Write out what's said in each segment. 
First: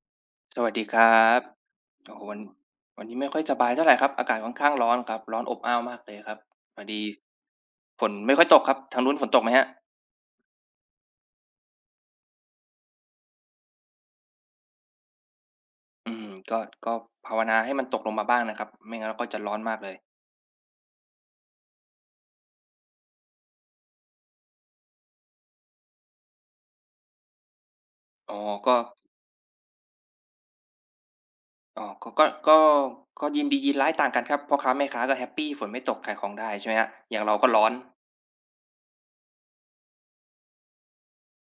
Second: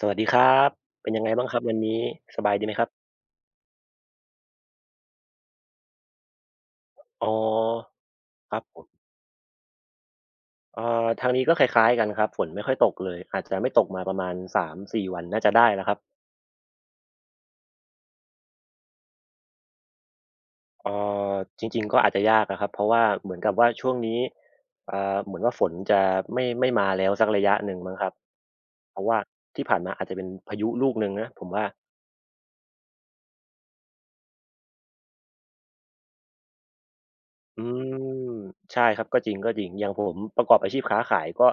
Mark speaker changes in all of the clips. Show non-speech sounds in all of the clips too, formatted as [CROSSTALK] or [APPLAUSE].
Speaker 1: สวัสดีครั
Speaker 2: ส
Speaker 1: บ
Speaker 2: วัสดีคร
Speaker 1: เป็น
Speaker 2: ั
Speaker 1: ยังไง
Speaker 2: บ
Speaker 1: บ้างครับวันนี้
Speaker 2: โอ้โหวั
Speaker 1: ส
Speaker 2: น
Speaker 1: บายดีไหมครั
Speaker 2: วัน
Speaker 1: บ
Speaker 2: นี้ไม่ค่อยสบายเท่าไรครับ อากาศค่อนข้างร้อนครับร้อนอบอ้าวมากเลยครับพอดี
Speaker 1: อ๋อ
Speaker 2: ฝนไม่ค่อย
Speaker 1: ค
Speaker 2: ต
Speaker 1: รั
Speaker 2: ก
Speaker 1: บ
Speaker 2: ครั
Speaker 1: ผ
Speaker 2: บ ทา
Speaker 1: ม
Speaker 2: งนู้นฝนตกไหมครับ
Speaker 1: ทางนี้ก็คล้ายๆกันครับฝนไม่ค่อยตกเลยอาจจะไม่ตกมาประมาณสามสี่วันน่าจะได้แล้วครับ
Speaker 2: อืมก็ภาวนาให้มันตกลงมาบ้างนะครับไม่งั้นเราก็จะร้อนมากเลย
Speaker 1: เอ่อจริงๆก็อาจจะยากอะครับเพราะว่าเหมือนกับว่าช่วงนี้เหมือนว่าฝนจะไม่มาแล้วสักระยะหนึ่งมั้งครับ
Speaker 2: อ๋อก็
Speaker 1: เพราะว่าที่ผ่านมาอาจจะเป็นพายุลูกหนึ่งนะผมว่า
Speaker 2: อ๋อก็ก็ยินดียินร้ายต่างกันครับพ่อค้าแม่ค้าก็แฮปปีฝนไม่ตกขายของได้ใช่ไหมครับอย่างเราก็ร้อ
Speaker 1: อื
Speaker 2: น
Speaker 1: มใช่ครับก็จริงอย่างผมประกอบอาชีพค้าขายก็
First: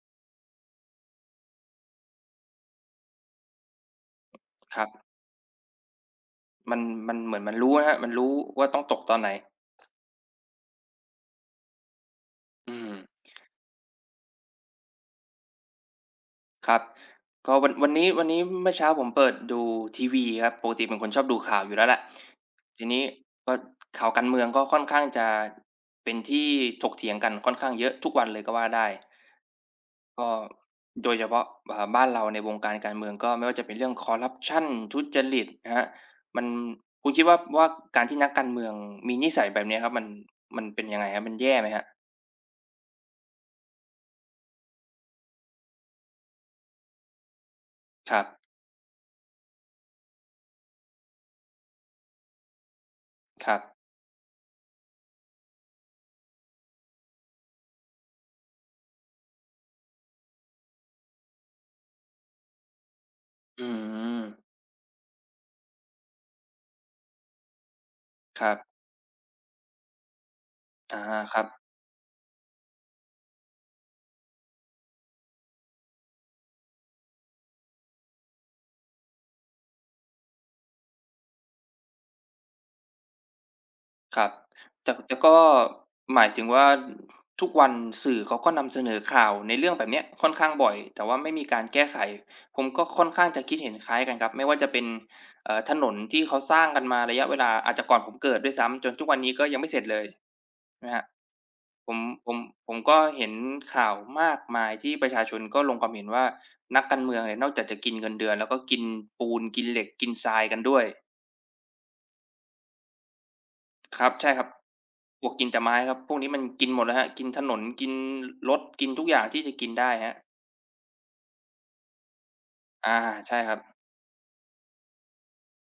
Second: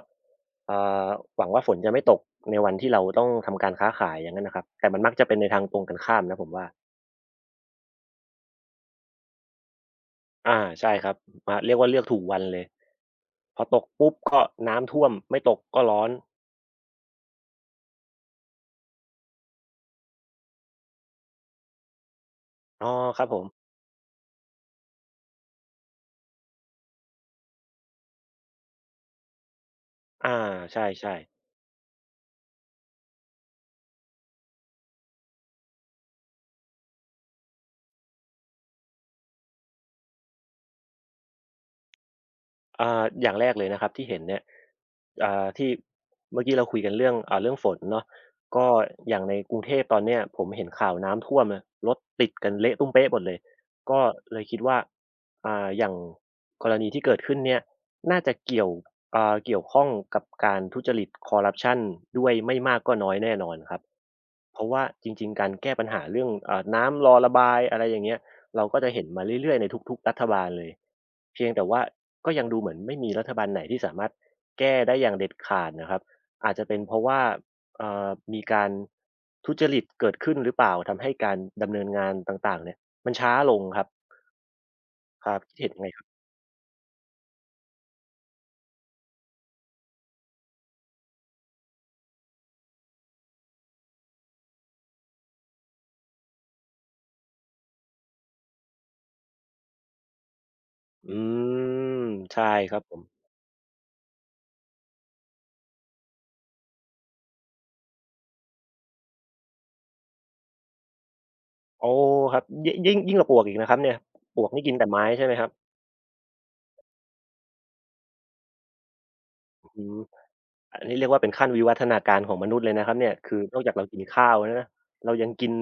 Speaker 1: อ่าหวังว่าฝนจะไม่ตกในวันที่เราต้องทำการค้าขายอย่างนั้นน่ะครับ
Speaker 2: ครั
Speaker 1: แต่มัน
Speaker 2: บ
Speaker 1: มักจะเป็นในทางตรงกันข้ามนะผมว่า
Speaker 2: มันมันเหมือนมันรู้นะครับมันรู้ว่าต้องตกตอนไหน
Speaker 1: อาใช่ครับอาเรียกว่าเลือกถูกวันเลย
Speaker 2: อืม
Speaker 1: พอตกปุ๊บก็น้ำท่วมไม่ตกก็ร้อน
Speaker 2: ครับก็วันนี้เมื่อเช้าผมเปิดดูทีวีครับปกติเป็นคนชอบดูข่าวอยู่แล้วแหละที
Speaker 1: อ๋อ
Speaker 2: นี้
Speaker 1: ครับผม
Speaker 2: ก็ข่าวการเมืองก็ค่อนข้างจะเป็นที่ถกเถียงกันค่อนข้างเยอะทุกวันเลยก็ว่าได้ก็
Speaker 1: อาใช
Speaker 2: โด
Speaker 1: ่
Speaker 2: ยเฉ
Speaker 1: ๆ
Speaker 2: พาะบ้านเราในวงการการเมืองก็ไม่ว่าจะเป็นเรื่องคอร์รัปชันทุจริตนะครับมันคุณคิดว่าการที่นักการเมืองมีนิสัยแบบเนี้ยครับมันเป็นยังไงครับมันแย่ไหมครับ
Speaker 1: อย่างแรกเลยนะครับที่เห็นเนี่ยที่เมื่อกี้เราคุยกันเรื่องเรื่องฝนเนาะ
Speaker 2: ครับ
Speaker 1: ก็อย่างในกรุงเทพตอนเนี้ยผมเห็นข่าวน้ำท่วมนะรถติดกันเละตุ้มเป๊ะหมดเลย
Speaker 2: ครับ
Speaker 1: ก็เลยคิดว่าอย่างกรณีที่เกิดขึ้นเนี่ยน่าจะเกี่ยวข้องกับการทุจริตคอร์รัปชันด้วยไม่มากก็น้อยแน่นอน
Speaker 2: อื
Speaker 1: ครับ
Speaker 2: ม
Speaker 1: เพราะว่าจริงๆการแก้ปัญหาเรื่องน้ำรอระบายอะไรอย่างเงี้ย
Speaker 2: ครับ
Speaker 1: เราก็จะเห็นมาเรื่อยๆในทุกๆรัฐบาลเลย
Speaker 2: อาครั
Speaker 1: เพี
Speaker 2: บ
Speaker 1: ยงแต่ว่า ก็ยังดูเหมือนไม่มีรัฐบาลไหนที่สามารถแก้ได้อย่างเด็ดขาดนะครับอาจจะเป็นเพราะว่าเอ่อมีการทุจริตเกิดขึ้นหรือเปล่าทำให้การดำเนินงานต่างๆเนี่ยมันช้าลงครับ
Speaker 2: ครับแต่
Speaker 1: ค
Speaker 2: ก็
Speaker 1: รับคิดเห็นยังไงครับ
Speaker 2: หมายถึงว่าทุกวันสื่อเขาก็นำเสนอข่าวในเรื่องแบบเนี้ยค่อนข้างบ่อยแต่ว่าไม่มีการแก้ไขผมก็ค่อนข้างจะคิดเห็นคล้ายกันครับไม่ว่าจะเป็นถนนที่เขาสร้างกันมาระยะเวลาอาจจะก่อนผมเกิดด้วยซ้ำจนทุกวันนี้ก็ยังไม่เสร็จเลยนะครับ
Speaker 1: อื
Speaker 2: ผม
Speaker 1: ม
Speaker 2: ผม
Speaker 1: ใช่
Speaker 2: ผ
Speaker 1: ค
Speaker 2: ม
Speaker 1: รับผ
Speaker 2: ก็
Speaker 1: ม
Speaker 2: เห็นข่าวมากมายที่ประชาชนก็ลงความเห็นว่านักการเมืองเนี่ยนอกจากจะกินเงินเดือนแล้วก็กินปูนกินเหล็กกินทรายกันด้วย
Speaker 1: โอ้ครับยิ่งกว่าปลวกอีกนะครับเนี่ย
Speaker 2: ครับใช่
Speaker 1: ป
Speaker 2: ค
Speaker 1: ล
Speaker 2: รับ
Speaker 1: วกนี่กินแต่ไม้
Speaker 2: ปล
Speaker 1: ใช่
Speaker 2: ว
Speaker 1: ไห
Speaker 2: ก
Speaker 1: มค
Speaker 2: กิน
Speaker 1: รับ
Speaker 2: แต่ไม้ครับพวกนี้มันกินหมดแล้วครับกินถนนกินรถกินทุกอย่างที่จะกิน
Speaker 1: อื
Speaker 2: ได้
Speaker 1: มอ
Speaker 2: ครับ
Speaker 1: ันนี้เรียกว่าเป็นขั้นวิวัฒนาการของมนุษย์เลยนะครั
Speaker 2: อา
Speaker 1: บเนี่ยคื
Speaker 2: ใช่
Speaker 1: อ
Speaker 2: ครั
Speaker 1: น
Speaker 2: บ
Speaker 1: อกจากเรากินข้าวแล้วนะเรายังกิน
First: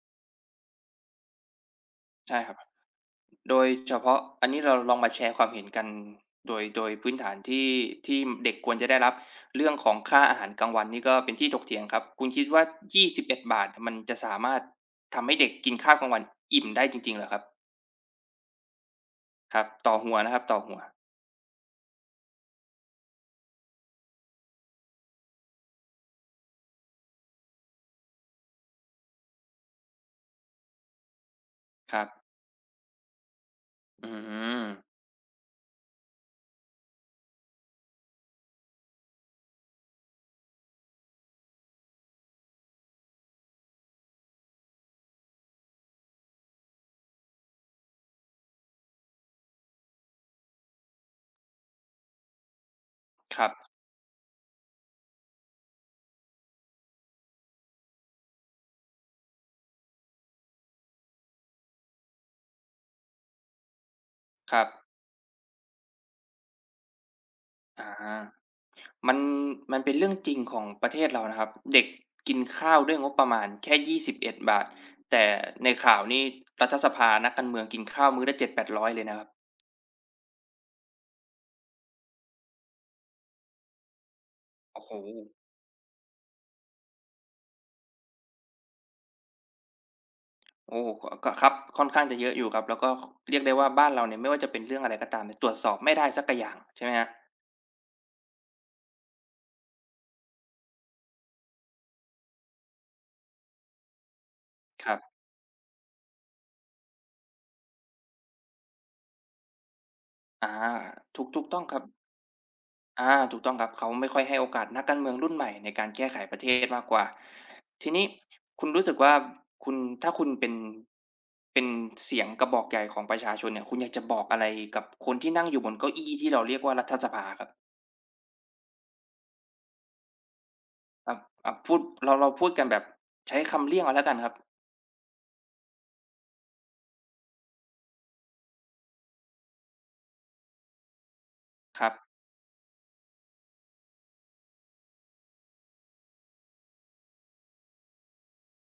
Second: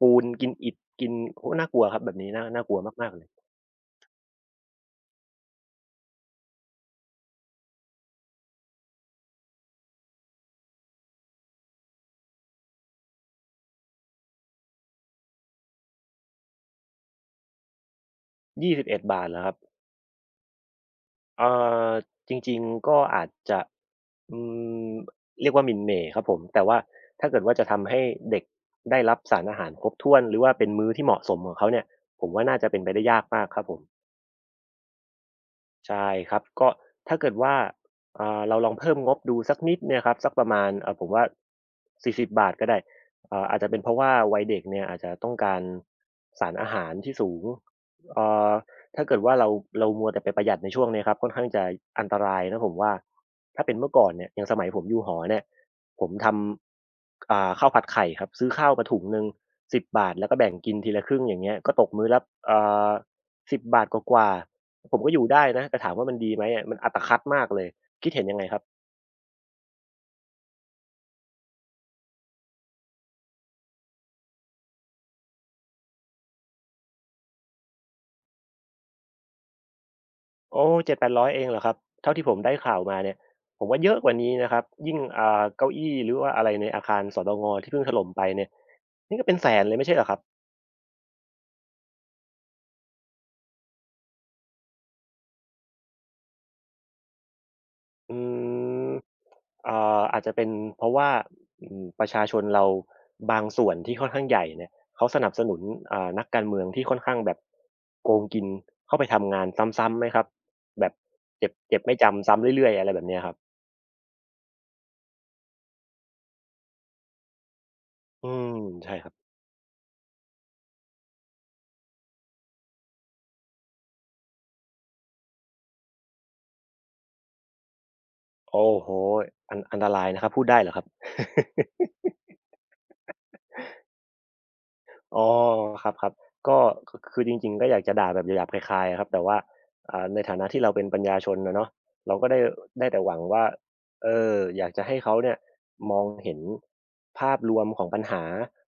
Speaker 1: ปูนกินอิฐกินโอ้น่ากลัวครับแบบนี้
Speaker 2: ใช่
Speaker 1: น่า
Speaker 2: ครับ
Speaker 1: น่ากลัวมากๆเลย
Speaker 2: โดยเฉพาะอันนี้เราลองมาแชร์ความเห็นกันโดยพื้นฐานที่เด็กควรจะได้รับเรื่องของค่าอาหารกลางวันนี่ก็เป็นที่ถกเถียงครับคุณคิดว่ายี่ส21เอ็ดบาทมันจะสามารถทำให้เด็กกินข้าวกลางวันอิ่มได้จริงๆเหรอครับ
Speaker 1: 21บเอ็ดบาทเหรอค
Speaker 2: ค
Speaker 1: รับ
Speaker 2: รับต่อหัวนะครับต่อหัว
Speaker 1: เอ่อจริงๆ ก็อาจจะอืมเรียกว่าหมิ่นเหม่ครับผมแต่ว่าถ้าเกิดว่าจะทำให้เด็กได้รับสารอาหารครบถ้วนหรือว่าเป็นมื้อที่เหมาะสมของเขาเนี่ย
Speaker 2: ครับ
Speaker 1: ผมว่าน่าจะเป็นไปได้ยากมากครับผม
Speaker 2: อืม
Speaker 1: ใช่ครับก็ถ้าเกิดว่าเราลองเพิ่มงบดูสักนิดเนี่ยครับสักประมาณผมว่า40บบาทก็ได้อาจจะเป็นเพราะว่าวัยเด็กเนี่ยอาจจะต้องการสารอาหารที่สูงเอ่อถ้าเกิดว่าเรามัวแต่ไปประหยัดในช่วงเนี้ยครับค่อนข้างจะอันตรายนะผมว่า
Speaker 2: ครับ
Speaker 1: ถ้าเป็นเมื่อก่อนเนี่ยอย่างสมัยผมอยู่หอเนี่ยผมทำข้าวผัดไข่ครับซื้อข้าวมาถุงหนึ่งสิบบาทแล้วก็แบ่งกินทีละครึ่งอย่างเงี้ยก็ตกมื้อละเอ่อ10บบาทกว่า
Speaker 2: ครับ
Speaker 1: ๆ ผมก็อยู่ได้นะแต่ถามว่ามันดีไหมอะมันอัตคัดมากเลย
Speaker 2: อ
Speaker 1: คิด
Speaker 2: า
Speaker 1: เห็นยังไงครับ
Speaker 2: มันมันเป็นเรื่องจริงของประเทศเรานะครับเด็กกินข้าวด้วยงบประมาณแค่21บเอ็ดบาทแต่ในข่าวนี่รัฐสภานักการเมืองกินข้าวมื้อละเจ็ดแปดร้อยเลยนะครับ
Speaker 1: โอ้เจ็ดแปดร้อยเองเหรอครับเท่าที่ผมได้ข่าวมาเนี่ยผมว่าเยอะกว่านี้นะครับ
Speaker 2: โอ้โฮ
Speaker 1: ยิ่งเก้าอี้หรือว่าอะไรในอาคารสตงที่เพิ่งถล่มไปเนี่ยนี่ก็เป็นแสนเลยไม่ใช่เหรอครับ
Speaker 2: โอ้ก็ครับค่อนข้างจะเยอะอยู่ครับแล้วก็เรียกได้ว่าบ้านเราเนี่ยไม่ว่าจะเป็นเรื่องอะไรก็ตามเนี่ยตรวจสอบไม่ได้สักกะอย่างใช่ไหมครับ
Speaker 1: อืมอาจจะเป็นเพราะว่าอืมประชาชนเราบางส่วนที่ค่อนข้างใหญ่เนี่ย
Speaker 2: ครับ
Speaker 1: เขาสนับสนุนนักการเมืองที่ค่อนข้างแบบโกงกินเข้าไปทำงานซ้ำๆไหมครับ
Speaker 2: อา
Speaker 1: แบบ
Speaker 2: ถูก
Speaker 1: เจ็บ
Speaker 2: ต้องค
Speaker 1: เจ็
Speaker 2: รับ
Speaker 1: บไม่จำซ้ำเรื่อยๆอะไรแบบ
Speaker 2: อา
Speaker 1: เนี้ยครับ
Speaker 2: ถูกต้องครับเขาไม่ค่อยให้โอกาสนักการเมืองรุ่นใหม่ในการแก้ไขประเทศมากกว่าทีนี้
Speaker 1: อืม
Speaker 2: คุณรู้สึ
Speaker 1: ใช่
Speaker 2: ก
Speaker 1: ครั
Speaker 2: ว่า
Speaker 1: บ
Speaker 2: คุณถ้าคุณเป็นเสียงกระบอกใหญ่ของประชาชนเนี่ยคุณอยากจะบอกอะไรกับคนที่นั่งอยู่บนเก้าอี้ที่เราเรียกว่ารัฐสภาครับ
Speaker 1: โอ้โฮอันตรายนะครับพูดได้เหรอครับ
Speaker 2: ครับอ่าพูด
Speaker 1: [LAUGHS]
Speaker 2: เราพูดกันแบบใช้คำเลี่ยงเอาแล้วกันครับ
Speaker 1: อ๋อครับๆก็คือจริงๆก็อยากจะด่าแบบหยาบๆคายๆอะครับแต่ว่าในฐานะที่เราเป็นปัญญาชนอะเนาะ
Speaker 2: ครับ
Speaker 1: เราก็ได้แต่หวังว่าเอออยากจะให้เขาเนี่ยมองเห็นภาพรวมของปัญหา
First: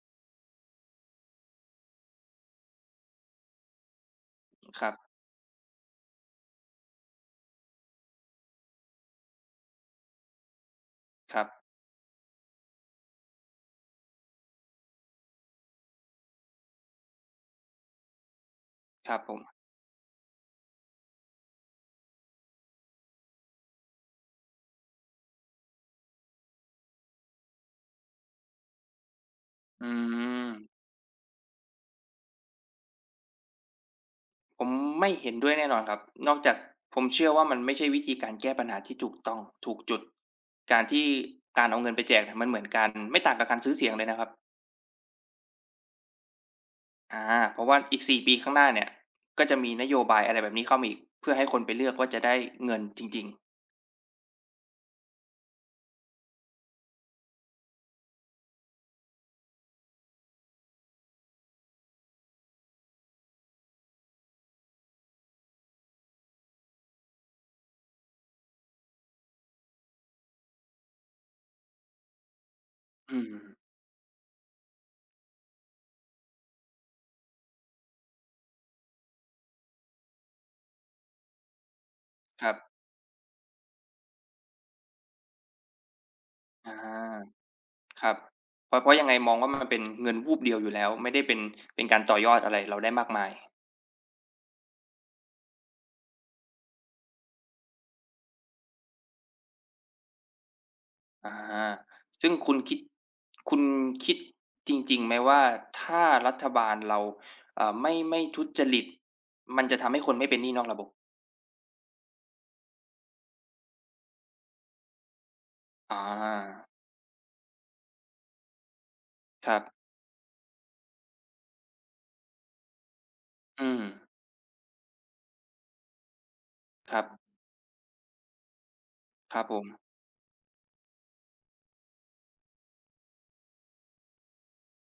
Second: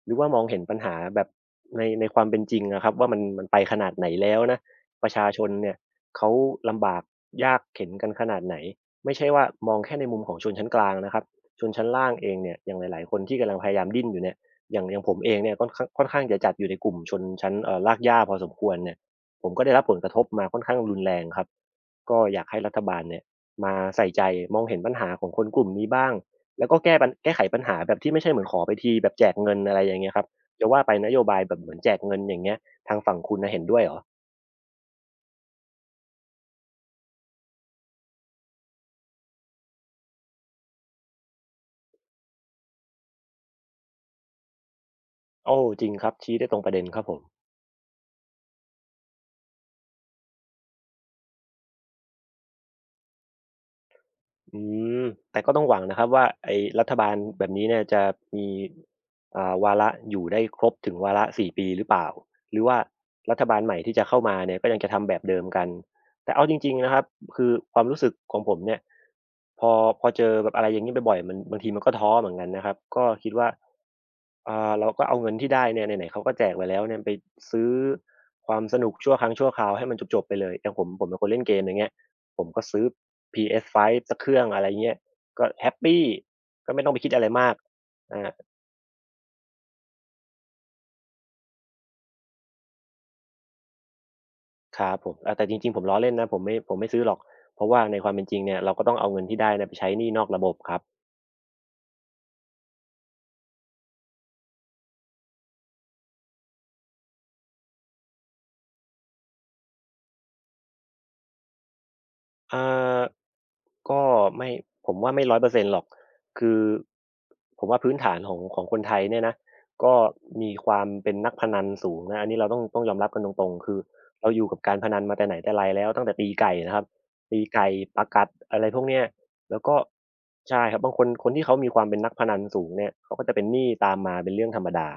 Speaker 1: หรือว่ามองเห็นปัญหาแบบในความเป็นจริงอะครับว่ามันไปขนาดไหนแล้วนะ
Speaker 2: ครับ
Speaker 1: ประชาชนเนี่ยเขาลำบากยากเข็ญกันขนาดไหนไม่ใช่ว่ามองแค่ในมุมของชนชั้นกลางนะครับ
Speaker 2: ครับ
Speaker 1: ชนชั้นล่างเองเนี่ยอย่างหลายๆคนที่กำลังพยายามดิ้นอยู่เนี่ย อย่างผมเองเนี่ยค่อนข้างจะจัดอยู่ในกลุ่มชนชั้นรากหญ้าพอสมควรเนี่ย
Speaker 2: ครับผม
Speaker 1: ผมก็ได้รับผลกระทบมาค่อนข้างรุนแรงครับก็อยากให้รัฐบาลเนี่ยมาใส่ใจมองเห็นปัญหาของคนกลุ่มนี้บ้างแล้วก็แก้ไขปัญหาแบบที่ไม่ใช่เหมือนขอไปทีแบบแจกเงินอะไร
Speaker 2: อื
Speaker 1: อย่างเงี้ยครับ
Speaker 2: ม
Speaker 1: จะว่าไปนโยบายแบบเหมือนแจกเงินอย่างเงี้ยทางฝั่งคุณน่ะเห็นด้วยเหรอ
Speaker 2: ผมไม่เห็นด้วยแน่นอนครับ นอกจากผมเชื่อว่ามันไม่ใช่วิธีการแก้ปัญหาที่ถูกต้องถูกจุดการที่การเอาเงินไปแจกเนี่ยมันเหมือนการไม่ต่างกับการซื้อเสียงเลยนะครับ
Speaker 1: โอ้จริงครับชี้ได้ตรงประเด็นครับผม
Speaker 2: อาเพราะว่าอีก4ปีข้างหน้าเนี่ยก็จะมีนโยบายอะไรแบบนี้เข้ามาอีกเพื่อให้คนไปเลือกว่าจะได้เงินจริง
Speaker 1: อืมแต่ก็ต้องหวังนะครับว่าไอ้รัฐบาลแบบนี้เนี่ยจะมีวาระอยู่ได้ครบถึงวาระ4ปีหรือเปล่าหรือว่ารัฐบาลใหม่ที่จะเข้ามาเนี่ยก็ยังจะทำแบบเดิมกันแต่เอาจริงๆนะครับคือความรู้สึกของผมเนี่ยพอพอเจอแบบอะไรอย่างงี้บ่อยๆมันบางทีมันก็ท้อเหมือนกันนะครับก็
Speaker 2: ๆอืม
Speaker 1: คิดว่าเราก็เอาเงินที่ได้เนี่ยไหนๆเขาก็แจกไปแล้วเนี่ยไปซื้อความสนุกชั่วครั้งชั่วคราวให้มันจบๆไปเลยอย่างผมผมเป็นคนเล่นเกมอย่างเงี้ย ผ
Speaker 2: ค
Speaker 1: ม
Speaker 2: รับ
Speaker 1: ก็ซื้อ PS5 สักเครื่องอะไรเงี้ยก็แฮปปี
Speaker 2: อ
Speaker 1: ก็ไม่ต้องไปคิดอะไร
Speaker 2: า
Speaker 1: มาก
Speaker 2: ครับ
Speaker 1: อา
Speaker 2: เพราะยังไงมองว่ามันเป็นเงินวูบเดียวอยู่แล้วไม่ได้เป็นเป็นการต่อยอดอะไรเราได้มากมาย
Speaker 1: ครับผมอาแต่จริงๆผมล้อเล่นนะผมไม่ซื้อหรอก เพราะว่าในความเป็นจริงเนี่ยเราก็ต้องเอาเงินที่ได้เนี่ยไปใช้หนี้นอกระบบครับ
Speaker 2: อาซึ่งคุณคิดคุณคิดจริงๆไหมว่าถ้ารัฐบาลเราเอ่าไม่ทุจริต มันจะทำให้คนไม่เป็นหนี้นอกระบบ
Speaker 1: อ่าก็ไม่ผมว่าไม่100%หรอกคือ
Speaker 2: อา
Speaker 1: ผมว่าพื้นฐานของคนไทยเนี่ยนะ
Speaker 2: ครับ
Speaker 1: ก็มีความเป็นนักพนันสูงนะอันนี้เราต้องยอมรับกันตรงๆ
Speaker 2: อื
Speaker 1: คือ
Speaker 2: ม
Speaker 1: เราอยู่กับการพนันมาแต่ไหนแต่ไรแล้วตั้งแต่ตีไก่นะครับ
Speaker 2: ครับ
Speaker 1: ตีไก่ปากัดอะไรพวกเนี้ย
Speaker 2: ครับผ
Speaker 1: แล้ว
Speaker 2: ม
Speaker 1: ก็ใช่ครับบางคนคนที่เขามีความเป็นนักพนันสูงเนี่ยเขาก็จะเป็นหนี้ตามมาเป็นเรื่องธรรมดา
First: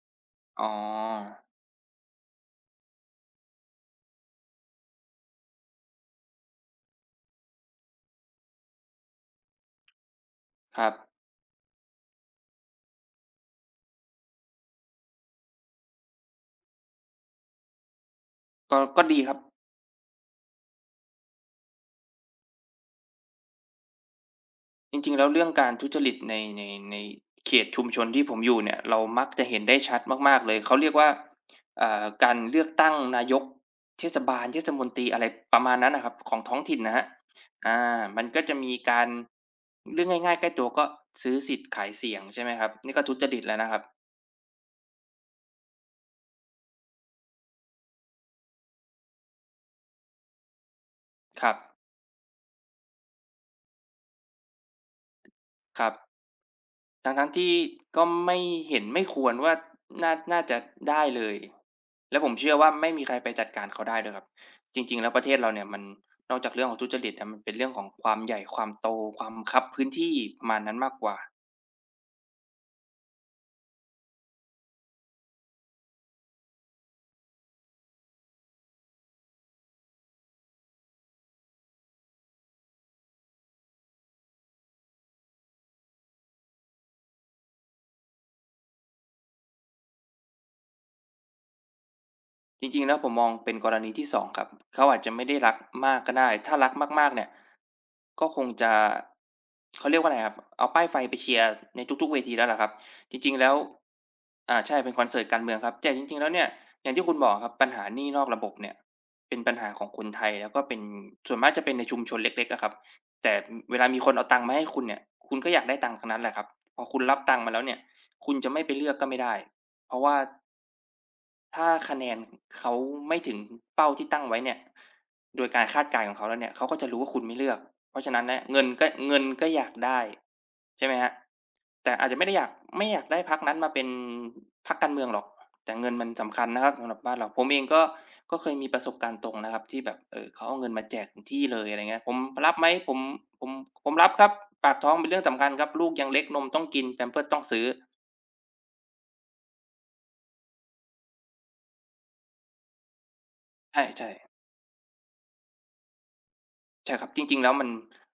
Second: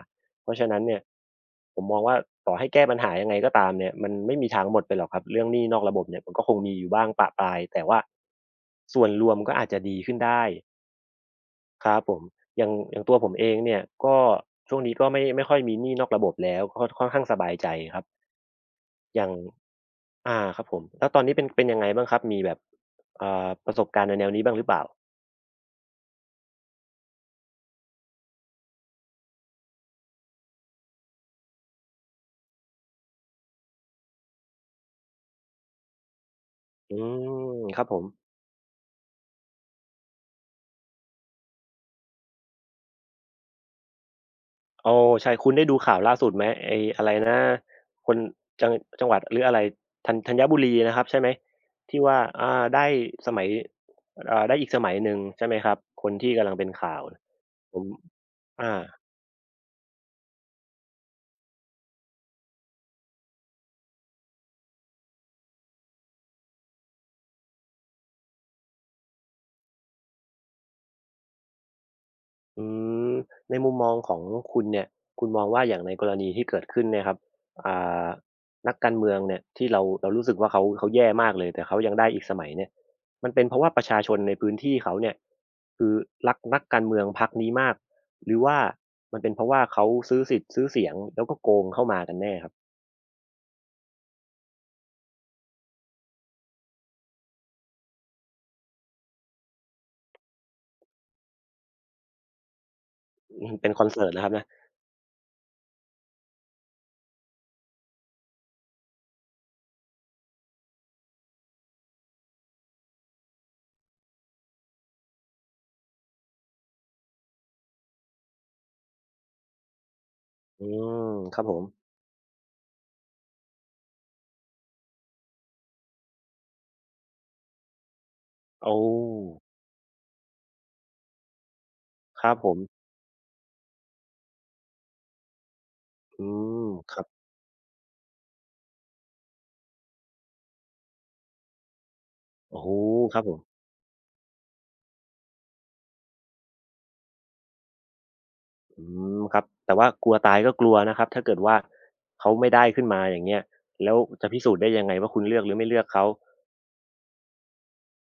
Speaker 1: เพราะ
Speaker 2: อ๋
Speaker 1: ฉะนั้นเนี่ย
Speaker 2: อ
Speaker 1: ผมมองว่าต่อให้แก้ปัญหายังไงก็ตามเนี่ยมันไม่มีทางหมดไปหรอกครับเรื่องหนี้นอกระบบเนี่ยมันก็คงมีอยู่บ้างปะปรายแต่ว่าส่วนรวมก็อาจจะดีขึ้นได้
Speaker 2: ครับ
Speaker 1: ครับผมอย่างตัวผมเองเนี่ยก็ช่วงนี้ก็ไม่ค่อยมีหนี้นอกระบบแล้วก็ค่อนข้างสบายใจครับ
Speaker 2: ก็ดี
Speaker 1: อย่า
Speaker 2: ค
Speaker 1: ง
Speaker 2: รับ
Speaker 1: อ่าครับผมแล้วตอนนี้เป็นยังไงบ้างครับมีแบบอ่าประสบการณ์ในแนวนี้บ้างหรือเปล่า
Speaker 2: จริงๆแล้วเรื่องการทุจริตในเขตชุมชนที่ผมอยู่เนี่ยเรามักจะเห็นได้ชัดมากๆเลยเขาเรียกว่าการเลือกตั้งนายกเทศบาลเทศมนตรีอะไรประมาณนั้นน่ะครับของท้องถิ่น
Speaker 1: อื
Speaker 2: นะครับ
Speaker 1: ม
Speaker 2: อา
Speaker 1: ครับผ
Speaker 2: มัน
Speaker 1: ม
Speaker 2: ก็จะมีการเรื่องง่ายๆใกล้ตัวก็ซื้อสิทธิ์ขายเสียงใช่ไหมครับนี่ก็ทุจริตแล้วนะครับ
Speaker 1: โอ้ใช่คุณได้ดูข่าวล่าสุดไหมไอ้อะไรนะคนจังจังหวัดหรืออะไรธัญบุรีนะครับใช่ไหม
Speaker 2: ครับ
Speaker 1: ที่ว่าอาได้สมัยอ่าได้อีกสมัยหนึ่งใช่ไหมครับ
Speaker 2: ครับ
Speaker 1: คนที่กำลังเป็นข่าว
Speaker 2: ทั้งๆที่
Speaker 1: ผม
Speaker 2: ก็ไม่
Speaker 1: อา
Speaker 2: เห็นไม่ควรว่าน่าจะได้เลยแล้วผมเชื่อว่าไม่มีใครไปจัดการเขาได้ด้วยครับจริงๆแล้วประเทศเราเนี่ยนอกจากเรื่องของทุจริตอะมันเป็นเรื่องของความใหญ่ความโตความคับพื้นที่ประมาณนั้นมากกว่า
Speaker 1: อืมในมุมมองของคุณเนี่ยคุณมองว่าอย่างในกรณีที่เกิดขึ้นเนี่ยครับอ่านักการเมืองเนี่ยที่เรารู้สึกว่าเขาแย่มากเลยแต่เขายังได้อีกสมัยเนี่ยมันเป็นเพราะว่าประชาชนในพื้นที่เขาเนี่ยคือรักนักการเมืองพรรคนี้มากหรือว่ามันเป็นเพราะว่าเขาซื้อสิทธิ์ซื้อเสียงแล้วก็โกงเข้ามากันแน่ครับ
Speaker 2: จริงๆแล้วผมมองเป็นกรณีที่สองครับเขาอาจจะไม่ได้รักมากก็ได้ถ้ารักมากๆเนี่ยก็คงจะเขาเรียกว่าอะไรครับเอาป้ายไฟไปเชียร์ในทุกๆเวทีแล้วล่ะครับจริงๆ
Speaker 1: อื
Speaker 2: แล้
Speaker 1: ม
Speaker 2: ว
Speaker 1: เป็นคอนเสิร์ตนะครับนะ
Speaker 2: ใช่เป็นคอนเสิร์ตการเมืองครับแต่จริงๆแล้วเนี่ยอย่างที่คุณบอกอะครับปัญหาหนี้นอกระบบเนี่ยเป็นปัญหาของคนไทยแล้วก็เป็นส่วนมากจะเป็นในชุมชนเล็กๆอะครับแต่เวลามีคนเอาตังค์มาให้คุณเนี่ยคุณก็อยากได้ตังค์ทั้งนั้นแหละครับพอคุณรับตังค์มาแล้วเนี่ยคุณจะไม่ไปเลือกก็ไม่ได้เพราะว่า
Speaker 1: อืมครับผม
Speaker 2: ถ้าคะแนนเขาไม่ถึงเป้าที่ตั้งไว้เนี่ยโดยการคาดการณ์ของเขาแล้วเนี่ยเขาก็จะรู้ว่าคุณไม่เลือกเพราะฉะนั้นเนี่ยเงิน
Speaker 1: โอ้
Speaker 2: ก็เงินก็อยากได้ใช่ไหมครับแต่อาจจะ
Speaker 1: ค
Speaker 2: ไม่
Speaker 1: รั
Speaker 2: ได้
Speaker 1: บ
Speaker 2: อ
Speaker 1: ผ
Speaker 2: ยาก
Speaker 1: ม
Speaker 2: ไม่อยากได้พรรคนั้นมาเป็นพรรคการเมืองหรอกแต่เงินมัน
Speaker 1: อื
Speaker 2: สำคัญนะ
Speaker 1: ม
Speaker 2: ครับสำห
Speaker 1: ค
Speaker 2: รับ
Speaker 1: รับ
Speaker 2: บ้านเราผมเองก็ก็เคยมีประสบการณ์ตรงนะครับที่แบบเขาเอาเงินมาแจกถึงที่เลยอะไรเงี้ยผมรับ
Speaker 1: โอ้
Speaker 2: ไหม
Speaker 1: โฮครับผม
Speaker 2: ผมผมรับครับปากท้องเป็นเรื่องสำคัญครับลูกยังเล็กนมต้องกินแพมเพิร์สต้องซื้อ
Speaker 1: อืมครับแต่ว่ากลัวตายก็กลัวนะครับถ้าเกิดว่าเขาไม่ได้ขึ้นมาอย่างเงี้ย
Speaker 2: ใ
Speaker 1: แล้ว
Speaker 2: ช่
Speaker 1: จะ
Speaker 2: ๆ
Speaker 1: พิสูจน์ได้ยังไงว่าคุณเลือกหรือไม่เลือกเขา
Speaker 2: ใช่ครับจริงๆแล้วมัน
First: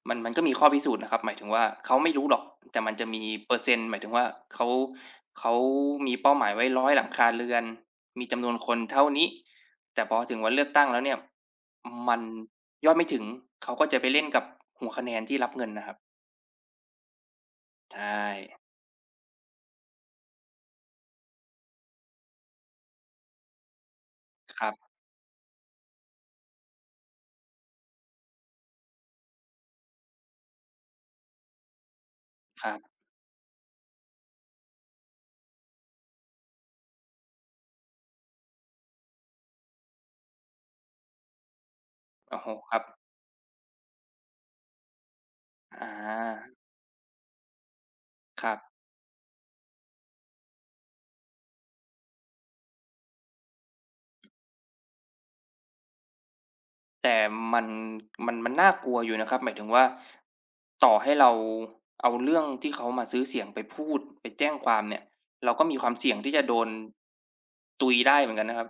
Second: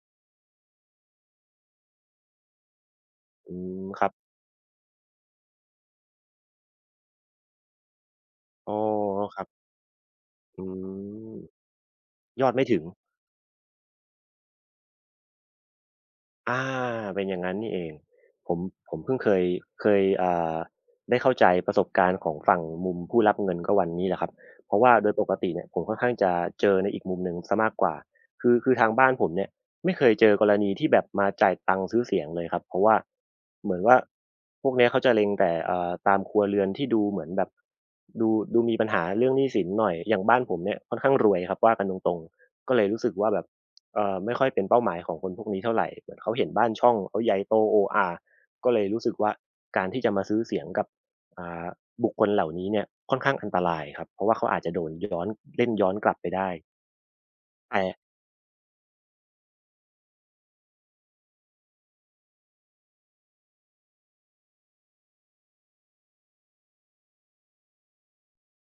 Speaker 2: มันมันก็มีข้อพิสูจน์นะครับหมายถึงว่าเขาไม่รู้หรอกแต่มันจะมีเป
Speaker 1: อื
Speaker 2: อร์เซ็น
Speaker 1: ม
Speaker 2: ต์หมาย
Speaker 1: ค
Speaker 2: ถึ
Speaker 1: รั
Speaker 2: ง
Speaker 1: บ
Speaker 2: ว่าเขาเขามีเป้าหมายไว้100หลังคาเรือนมีจำนวนค
Speaker 1: อ๋อ
Speaker 2: นเท่านี้
Speaker 1: ครับ
Speaker 2: แต่พอถึงวัน
Speaker 1: อื
Speaker 2: เลือกตั้งแล้วเนี่ย
Speaker 1: ม
Speaker 2: มัน
Speaker 1: ยอดไม่ถึง
Speaker 2: ยอดไม่ถึงเขาก็จะไปเล่นกับหัวคะแนนที่รับเงินนะครับ
Speaker 1: อาเป็นอย่างนั้นนี่เอง
Speaker 2: ใช
Speaker 1: ผม
Speaker 2: ่
Speaker 1: ผมเพิ่งเคยเคยอ่าได้เข้าใจประสบการณ์ของฝั่งมุมผู้รับเงินก็วันนี้แหละครับ
Speaker 2: ครั
Speaker 1: เพราะว่า
Speaker 2: บ
Speaker 1: โดยปกติเนี่ยผมค่อนข้างจะเจอในอีกมุมหนึ่งเสียมากกว่าคือทางบ้านผมเนี่ยไม่เคยเจอกรณีที่แบบมาจ่ายตังค์ซื้อเสียงเลยครับเพราะว่าเหมือนว่าพวกเนี้ยเขาจะเล็งแต่อ่าตามครัวเรือนที่ดูเหมือนแบบดูดูมีปัญหาเรื่องหนี้สินหน่อยอย่างบ้านผมเนี่ยค่อนข้างรวยครับว่ากันตรง
Speaker 2: ๆโอ้โฮ
Speaker 1: ๆ
Speaker 2: ค
Speaker 1: ก็
Speaker 2: รั
Speaker 1: เล
Speaker 2: บ
Speaker 1: ยรู้สึกว่าแบบ ไม่ค่อยเป็นเป้าหมายของคนพวกนี้เท่า
Speaker 2: อ
Speaker 1: ไรเหมือนเขาเห็
Speaker 2: า
Speaker 1: นบ้านช่องเขาใหญ่โตโอ้อา
Speaker 2: ครับ
Speaker 1: ก็เลยรู้สึกว่าการที่จะมาซื้อเสียงกับอ่าบุคคลเหล่านี้เนี่ยค่อนข้างอันตรายครับเพราะว่าเขาอาจจะโดนย้อนเล่นย้อนกลับไปได้
Speaker 2: แต่มัน
Speaker 1: แต่
Speaker 2: มันน่ากลัวอยู่นะครับหมายถึงว่าต่อให้เราเอาเรื่องที่เขามาซื้อเสียงไปพูดไปแจ้งความเนี่ยเราก็มีความเสี่ยงที่จะโดนตุยได้เหมือนกันนะครับ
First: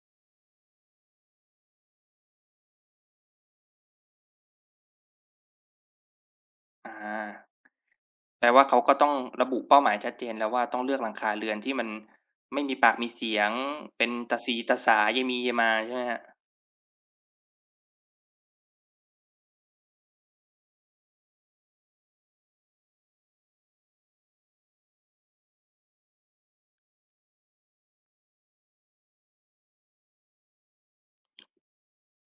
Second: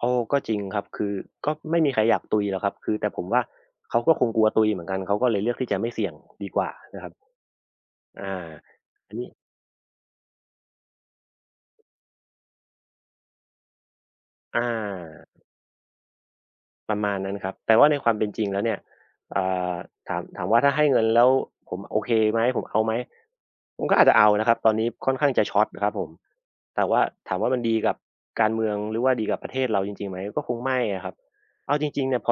Speaker 1: โอ้ก็จริงครับคือก็ไม่มีใครอยากตุยหรอกครับคือแต่ผมว่าเขาก็คงกลัวตุยเหมือนกันเขาก็เลยเลือกที่จะไม่เสี่ยงดีกว่า
Speaker 2: อ
Speaker 1: นะครับ
Speaker 2: า
Speaker 1: อา
Speaker 2: แปลว่าเขาก็ต้อ
Speaker 1: อั
Speaker 2: ง
Speaker 1: นนี้
Speaker 2: ระบุเป้าหมายชัดเจนแล้วว่าต้องเลือกหลังคาเรือนที่มันไม่มีปากมีเสียงเป็นตาสี
Speaker 1: อ
Speaker 2: ตาสายาย
Speaker 1: า
Speaker 2: มียายมาใช่ไหมครับ
Speaker 1: ประมาณนั้นครับแต่ว่าในความเป็นจริงแล้วเนี่ยอ่าถามว่าถ้าให้เงินแล้วผมโอเคไหมผมเอาไหมผมก็อาจจะเอานะครับตอนนี้ค่อนข้างจะช็อตครับผมแต่ว่าถามว่ามันดีกับการเมืองหรือว่าดีกับประเทศเราจริงๆไหมก็คงไม่อะครับเอาจริงๆ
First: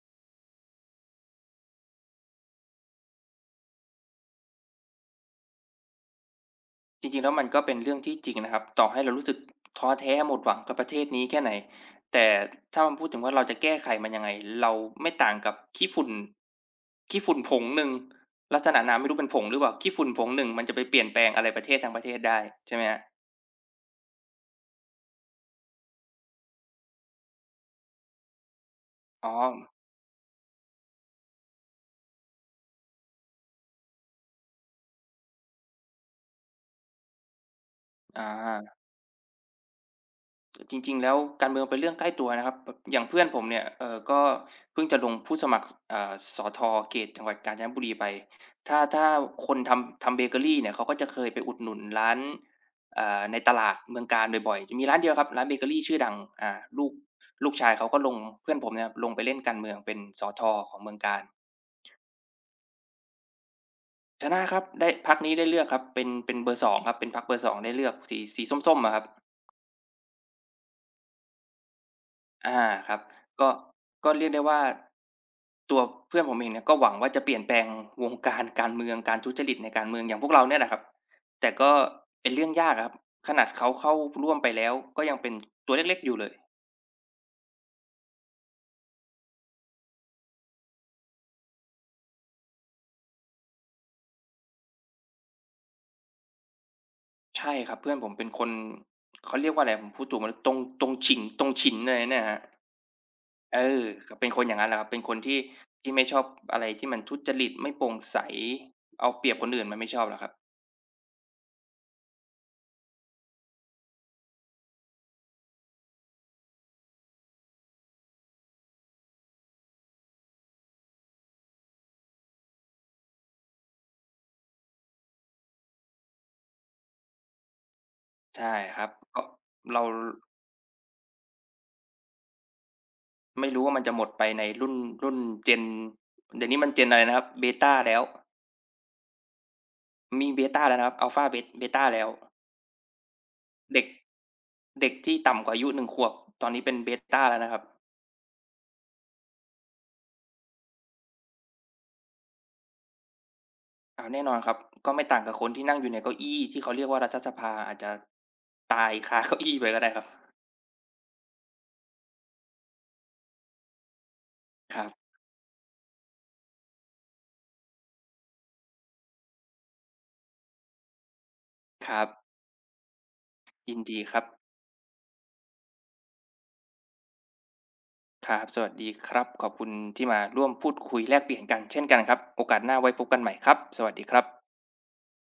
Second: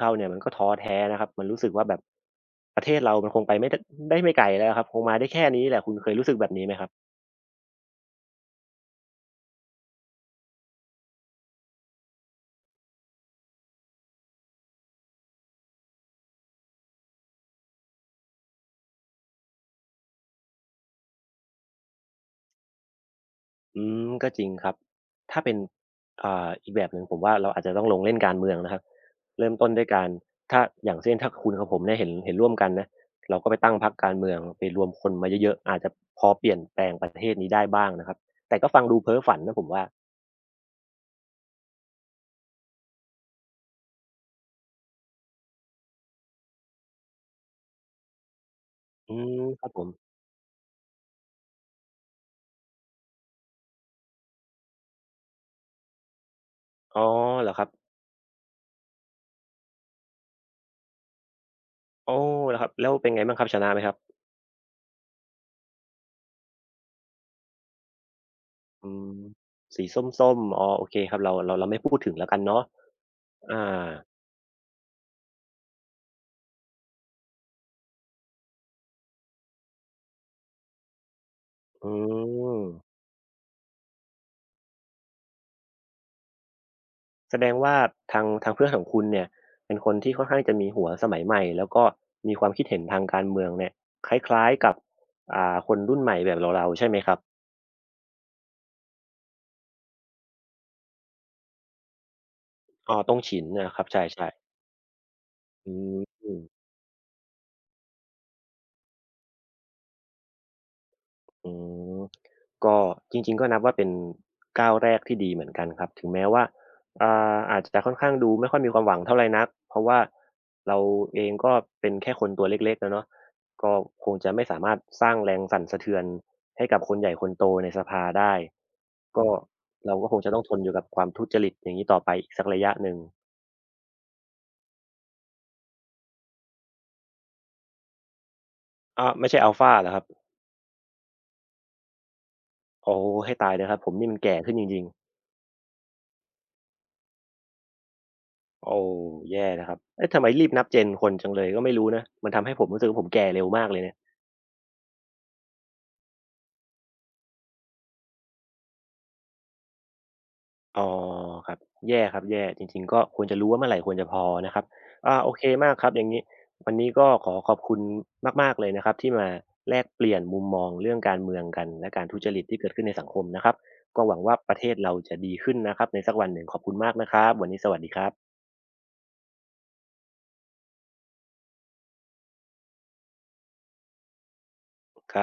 Speaker 1: เราเนี่ยมันก็ท้อแท้นะครับมันรู้สึกว่าแบบประเทศเรามันคงไปได้ไม่ไกลแล้วครับคงมาได้แค่นี้แหละคุณเคยรู้สึกแบบนี้ไหมครับ
Speaker 2: จริงๆแล้วมันก็เป็นเรื่องที่จริงนะครับต่อให้เรารู้สึกท้อแท้หมดหวังกับประเทศนี้แค่ไหน แต่ถ้ามันพูดถึงว่าเราจะแก้ไขมันยังไง เราไม่ต่างกับขี้ฝุ่นขี้ฝุ่นผงหนึ่งลักษณะน้ำไม่รู้เป็นผงหรือเปล่าขี้ฝุ่นผงหนึ่งมันจะไปเปลี่ยนแปลงอะไรประเทศทั้งประเทศได้ใช่ไหมครับ
Speaker 1: อืมก็จริงครับถ้าเป็นอีกแบบหนึ่งผมว่าเราอาจจะต้องลงเล่นการเมืองนะครับ
Speaker 2: อ๋อ
Speaker 1: เริ่มต้นด้วยการถ้าอย่างเช่นถ้าคุณกับผมเนี่ยเห็นร่วมกันนะเราก็ไปตั้งพรรคการเมืองไปรวมคนมาเยอะๆอาจจะพอเปลี่ยนแปลงประเทศนี้ได้บ้างนะครับ
Speaker 2: อา
Speaker 1: แต่ก็ฟังดูเพ้อฝันนะผมว่า
Speaker 2: จริงๆแล้วการเมืองเป็นเรื่องใกล้ตัวนะครับแบบอย่างเพื่อนผมเนี่ยก็เพิ่งจะลงผู้สมัครสสธเขตจังหวัดกาญจนบุรีไปถ้าถ้า
Speaker 1: อืม
Speaker 2: คน
Speaker 1: ครับผม
Speaker 2: ทำเบเกอรีเนี่ยเขาก็จะเคยไปอุดหนุนร้านในตลาดเมืองกาญบ่อยๆจะมีร้านเดียวครับร้านเบเกอรีชื่อดังอ่าลูก
Speaker 1: อ๋อเห
Speaker 2: ลู
Speaker 1: รอ
Speaker 2: ก
Speaker 1: ครั
Speaker 2: ชา
Speaker 1: บ
Speaker 2: ยเขาก็ลงเพื่อนผมเนี่ยลงไปเล่นการเมืองเป็นสธของเมืองกาญ
Speaker 1: โอ้เหรอครับแล้วเป็นไงบ้างครับชนะไหมครับ
Speaker 2: ชนะครับได้พรรคนี้ได้เลือกครับเป็นเบอร์สองครับเป็นพรรคเบอร์สองได้เลือกสีส้มๆ
Speaker 1: อื
Speaker 2: อะครับ
Speaker 1: มสีส้มๆอ๋อโอเคครับเราไม่พูดถึงแล้วกัน
Speaker 2: อา
Speaker 1: เนาะ
Speaker 2: ครับก็
Speaker 1: อา
Speaker 2: ก็เรียกได้ว่าตัวเพื่อนผมเองเนี่ยก็หวังว่าจะเปลี่ยนแปลงวง [LAUGHS] การเมืองการทุจริตในการเมืองอย่างพวกเราเนี่ยแหละครับแต่ก็
Speaker 1: อื
Speaker 2: เป็นเรื่อง
Speaker 1: ม
Speaker 2: ยากอะครับขนาดเขาเข้าร่วมไปแล้วก็ยังเป็นตัวเล็กๆอยู่เลย
Speaker 1: แสดงว่าทางเพื่อนของคุณเนี่ยเป็นคนที่ค่อนข้างจะมีหัวสมัยใหม่แล้วก็มีความคิดเห็นทางการเมืองเนี่ยคล้ายๆกับคนรุ่นใหม่แบบเราๆใช่ไหมครับ
Speaker 2: ใช่ครับเพื่อนผมเป็นคนเขาเรียกว่าอะไรผมพูดถูกไหมตรงฉิ่งตรงฉินอะไรเนี่ยครับ
Speaker 1: อ๋อต้งฉิน
Speaker 2: เอ
Speaker 1: อาค
Speaker 2: อ
Speaker 1: รับใช
Speaker 2: ก็เป็
Speaker 1: ่
Speaker 2: น
Speaker 1: ๆ
Speaker 2: คนอย่างนั้นแหละครับเป็นคนที่
Speaker 1: อื
Speaker 2: ที่ไม่ชอบ
Speaker 1: ม
Speaker 2: อะไรที่มันทุจริตไม่โปร่งใสเอาเปรียบคนอื่นมันไม่ชอบหรอกครับ
Speaker 1: อืมก็จริงๆก็นับว่าเป็นก้าวแรกที่ดีเหมือนกันครับถึงแม้ว่าอาจจะค่อนข้างดูไม่ค่อยมีความหวังเท่าไรนักเพราะว่าเราเองก็เป็นแค่คนตัวเล็กๆอะเนาะก็คงจะไม่สามารถสร้างแรงสั่นสะเทือนให้กับคนใหญ่คนโตในสภาได้
Speaker 2: ใช่ครับก็
Speaker 1: ก็
Speaker 2: เรา
Speaker 1: เราก็คงจะต้องทนอยู่กับความทุจริตอย่างงี้ต่อไปอีกสักระยะหนึ่ง
Speaker 2: ไม่รู้ว่ามันจะหมดไปในรุ่น Gen เดี๋ยวนี้มัน Gen อะไรนะครับ Beta แล้ว
Speaker 1: อาวไม่ใช่อัลฟาเหรอครับ
Speaker 2: มี Beta แล้วนะครับ Alpha Bet Beta แล้ว
Speaker 1: โอ้โฮให้ตายเถอะครับ
Speaker 2: เด็ก
Speaker 1: ผมนี่มันแก่ขึ้นจริง
Speaker 2: เด็ก
Speaker 1: ๆ
Speaker 2: ที่ต่ำกว่าอายุหนึ่งขวบตอนนี้เป็น Beta แล้วนะครับ
Speaker 1: โอ้แย่นะครับเอ๊ะทำไมรีบนับ Gen คนจังเลยก็ไม่รู้นะมันทำให้ผมรู้สึกว่าผมแก่เร็วมากเลยเนี่ย
Speaker 2: อาแน่นอนครับก็ไม่ต่างกับคนที่นั่งอยู่ในเก้าอี้ที่เขาเรียกว่ารัฐสภาอาจจะตายคาเก้าอี้ไปก็ได้ครับ
Speaker 1: อ๋อครับแย่ครับแย่จริงๆก็ควรจะรู้ว่าเมื่อไหร่ควรจะพอนะครับ
Speaker 2: ครับ
Speaker 1: อาโอเคมากครับอย่างงี้วันนี้ก็ขอขอบคุณมากๆเลยนะครับที่มาแลกเปลี่ยนมุมมองเรื่องการเมืองกัน
Speaker 2: ค
Speaker 1: และ
Speaker 2: รั
Speaker 1: การ
Speaker 2: บ
Speaker 1: ทุจริตที่เกิดขึ้นในสังคมนะครับ
Speaker 2: ยินดี
Speaker 1: ก็ห
Speaker 2: ค
Speaker 1: วั
Speaker 2: รั
Speaker 1: ง
Speaker 2: บ
Speaker 1: ว่าประเทศเราจะดีขึ้นนะครับในสักวันหนึ่งขอบคุณมากนะครับวันนี้สวัสดีครั
Speaker 2: ค
Speaker 1: บ
Speaker 2: รับสวัสดีครับขอบคุณที่มาร่วมพูดคุยแลกเปลี่ยนกันเช่นกันครับโอกาสหน้าไว้พบกันใหม่ครับสวัสดีครับ
Speaker 1: ครับ